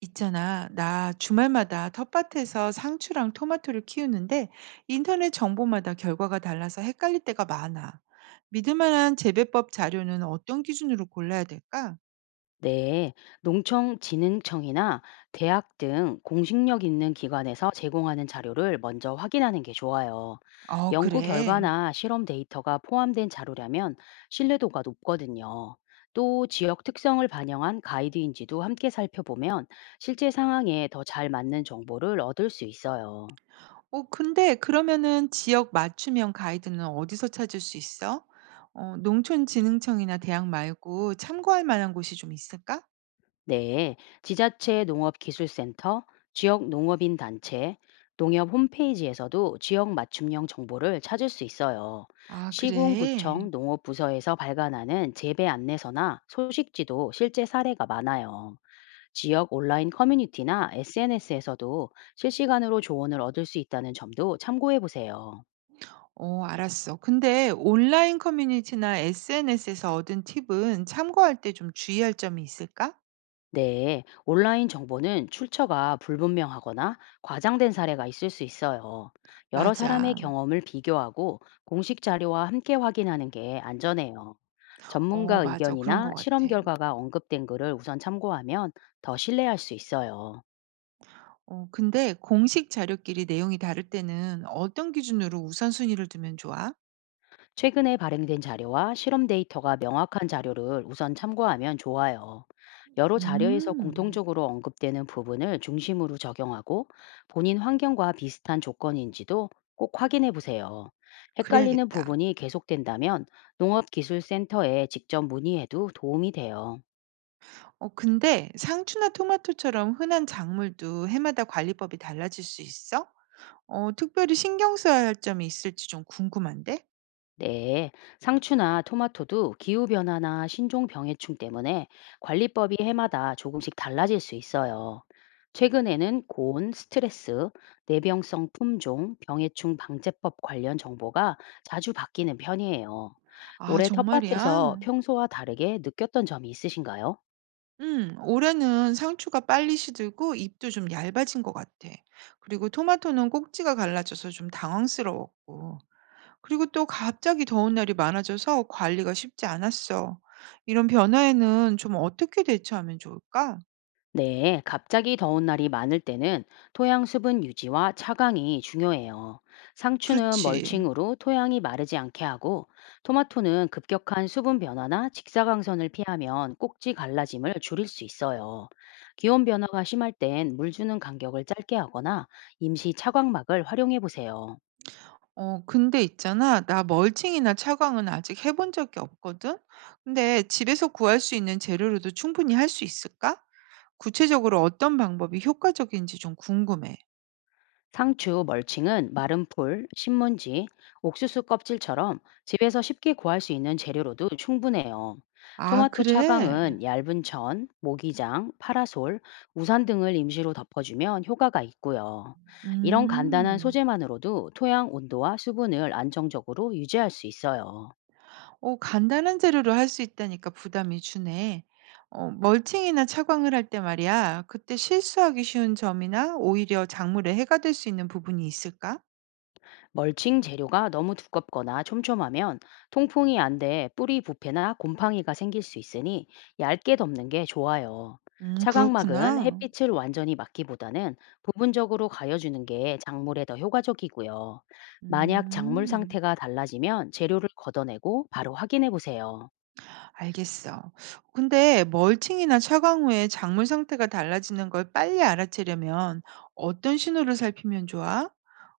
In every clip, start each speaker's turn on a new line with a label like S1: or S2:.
S1: 있잖아, 나 주말마다 텃밭에서 상추랑 토마토를 키우는데 인터넷 정보마다 결과가 달라서 헷갈릴 때가 많아. 믿을 만한 재배법 자료는 어떤 기준으로 골라야 될까?
S2: 네, 농촌진흥청이나 대학 등 공식력 있는 기관에서 제공하는 자료를 먼저 확인하는 게 좋아요.
S1: 어,
S2: 연구
S1: 그래.
S2: 결과나 실험 데이터가 포함된 자료라면 신뢰도가 높거든요. 또 지역 특성을 반영한 가이드인지도 함께 살펴보면 실제 상황에 더 잘 맞는 정보를 얻을 수 있어요.
S1: 근데 그러면은 지역 맞춤형 가이드는 어디서 찾을 수 있어? 어, 농촌진흥청이나 대학 말고 참고할 만한 곳이 좀 있을까?
S2: 네, 지자체 농업기술센터, 지역 농업인 단체, 농협 홈페이지에서도 지역 맞춤형 정보를 찾을 수 있어요.
S1: 아, 그래.
S2: 시군구청 농업부서에서 발간하는 재배 안내서나 소식지도 실제 사례가 많아요. 지역 온라인 커뮤니티나 SNS에서도 실시간으로 조언을 얻을 수 있다는 점도 참고해 보세요.
S1: 어, 알았어. 근데 온라인 커뮤니티나 SNS에서 얻은 팁은 참고할 때 좀 주의할 점이 있을까?
S2: 네, 온라인 정보는 출처가 불분명하거나 과장된 사례가 있을 수 있어요. 여러 사람의
S1: 맞아.
S2: 경험을 비교하고 공식 자료와 함께 확인하는 게 안전해요.
S1: 어,
S2: 전문가
S1: 맞아. 그런
S2: 의견이나
S1: 것
S2: 실험
S1: 같아.
S2: 결과가 언급된 글을 우선 참고하면 더 신뢰할 수 있어요.
S1: 근데 공식 자료끼리 내용이 다를 때는 어떤 기준으로 우선순위를 두면 좋아?
S2: 최근에 발행된 자료와 실험 데이터가 명확한 자료를 우선 참고하면 좋아요. 여러 자료에서
S1: 음,
S2: 공통적으로 언급되는 부분을 중심으로 적용하고 본인 환경과 비슷한 조건인지도 꼭 확인해 보세요. 헷갈리는
S1: 그래야겠다.
S2: 부분이 계속된다면 농업기술센터에 직접 문의해도 도움이 돼요.
S1: 근데 상추나 토마토처럼 흔한 작물도 해마다 관리법이 달라질 수 있어? 특별히 신경 써야 할 점이 있을지 좀 궁금한데?
S2: 네, 상추나 토마토도 기후변화나 신종병해충 때문에 관리법이 해마다 조금씩 달라질 수 있어요. 최근에는 고온, 스트레스, 내병성 품종, 병해충 방제법 관련 정보가 자주 바뀌는 편이에요.
S1: 아,
S2: 올해 텃밭에서
S1: 정말이야?
S2: 평소와 다르게 느꼈던 점이 있으신가요?
S1: 올해는 상추가 빨리 시들고 잎도 좀 얇아진 것 같아. 그리고 토마토는 꼭지가 갈라져서 좀 당황스러웠고. 그리고 또 갑자기 더운 날이 많아져서 관리가 쉽지 않았어. 이런 변화에는 좀 어떻게 대처하면 좋을까?
S2: 네, 갑자기 더운 날이 많을 때는 토양 수분 유지와 차광이 중요해요. 상추는
S1: 그렇지.
S2: 멀칭으로 토양이 마르지 않게 하고, 토마토는 급격한 수분 변화나 직사광선을 피하면 꼭지 갈라짐을 줄일 수 있어요. 기온 변화가 심할 땐 물 주는 간격을 짧게 하거나 임시 차광막을 활용해 보세요.
S1: 근데 있잖아. 나 멀칭이나 차광은 아직 해본 적이 없거든? 근데 집에서 구할 수 있는 재료로도 충분히 할 수 있을까? 구체적으로 어떤 방법이 효과적인지 좀 궁금해.
S2: 상추, 멀칭은 마른 풀, 신문지, 옥수수 껍질처럼 집에서 쉽게 구할 수 있는 재료로도 충분해요.
S1: 아,
S2: 토마토
S1: 그래?
S2: 차강은 얇은 천, 모기장, 파라솔, 우산 등을 임시로 덮어주면 효과가 있고요. 이런 간단한
S1: 음.
S2: 소재만으로도 토양 온도와 수분을 안정적으로 유지할 수 있어요.
S1: 어, 간단한 재료로 할 수 있다니까 부담이 주네. 어, 멀칭이나 차광을 할 때 말이야. 그때 실수하기 쉬운 점이나 오히려 작물에 해가 될 수 있는 부분이 있을까?
S2: 멀칭 재료가 너무 두껍거나 촘촘하면 통풍이 안돼 뿌리 부패나 곰팡이가 생길 수 있으니 얇게 덮는 게 좋아요.
S1: 음,
S2: 차각막은
S1: 그렇구나.
S2: 햇빛을 완전히 막기보다는 부분적으로 가려주는 게 작물에 더 효과적이고요. 만약 작물
S1: 음.
S2: 상태가 달라지면 재료를 걷어내고 바로 확인해 보세요.
S1: 알겠어. 근데 멀칭이나 차광 후에 작물 상태가 달라지는 걸 빨리 알아채려면 어떤 신호를 살피면 좋아?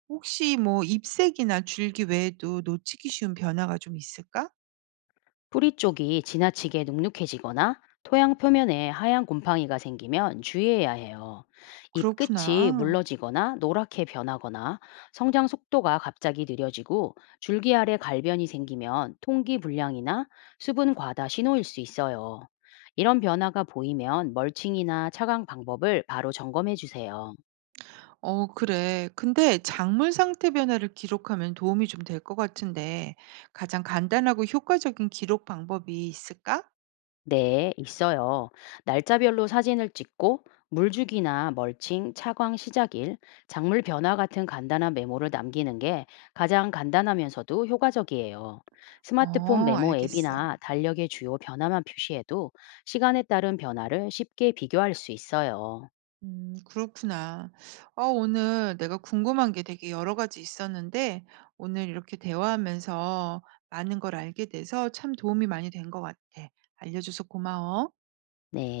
S1: 혹시 뭐 잎색이나 줄기 외에도 놓치기 쉬운 변화가 좀 있을까?
S2: 뿌리 쪽이 지나치게 눅눅해지거나 토양 표면에 하얀 곰팡이가 생기면 주의해야 해요. 잎 끝이
S1: 그렇구나.
S2: 물러지거나 노랗게 변하거나 성장 속도가 갑자기 느려지고 줄기 아래 갈변이 생기면 통기 불량이나 수분 과다 신호일 수 있어요. 이런 변화가 보이면 멀칭이나 차강 방법을 바로 점검해 주세요.
S1: 어, 그래. 근데 작물 상태 변화를 기록하면 도움이 좀 될 것 같은데 가장 간단하고 효과적인 기록 방법이 있을까?
S2: 네, 있어요. 날짜별로 사진을 찍고 물주기나 멀칭, 차광 시작일, 작물 변화 같은 간단한 메모를 남기는 게 가장 간단하면서도 효과적이에요. 스마트폰
S1: 어,
S2: 메모
S1: 알겠어.
S2: 앱이나 달력의 주요 변화만 표시해도 시간에 따른 변화를 쉽게 비교할 수 있어요.
S1: 그렇구나. 어, 오늘 내가 궁금한 게 되게 여러 가지 있었는데 오늘 이렇게 대화하면서 많은 걸 알게 돼서 참 도움이 많이 된 것 같아. 알려줘서 고마워.
S2: 네.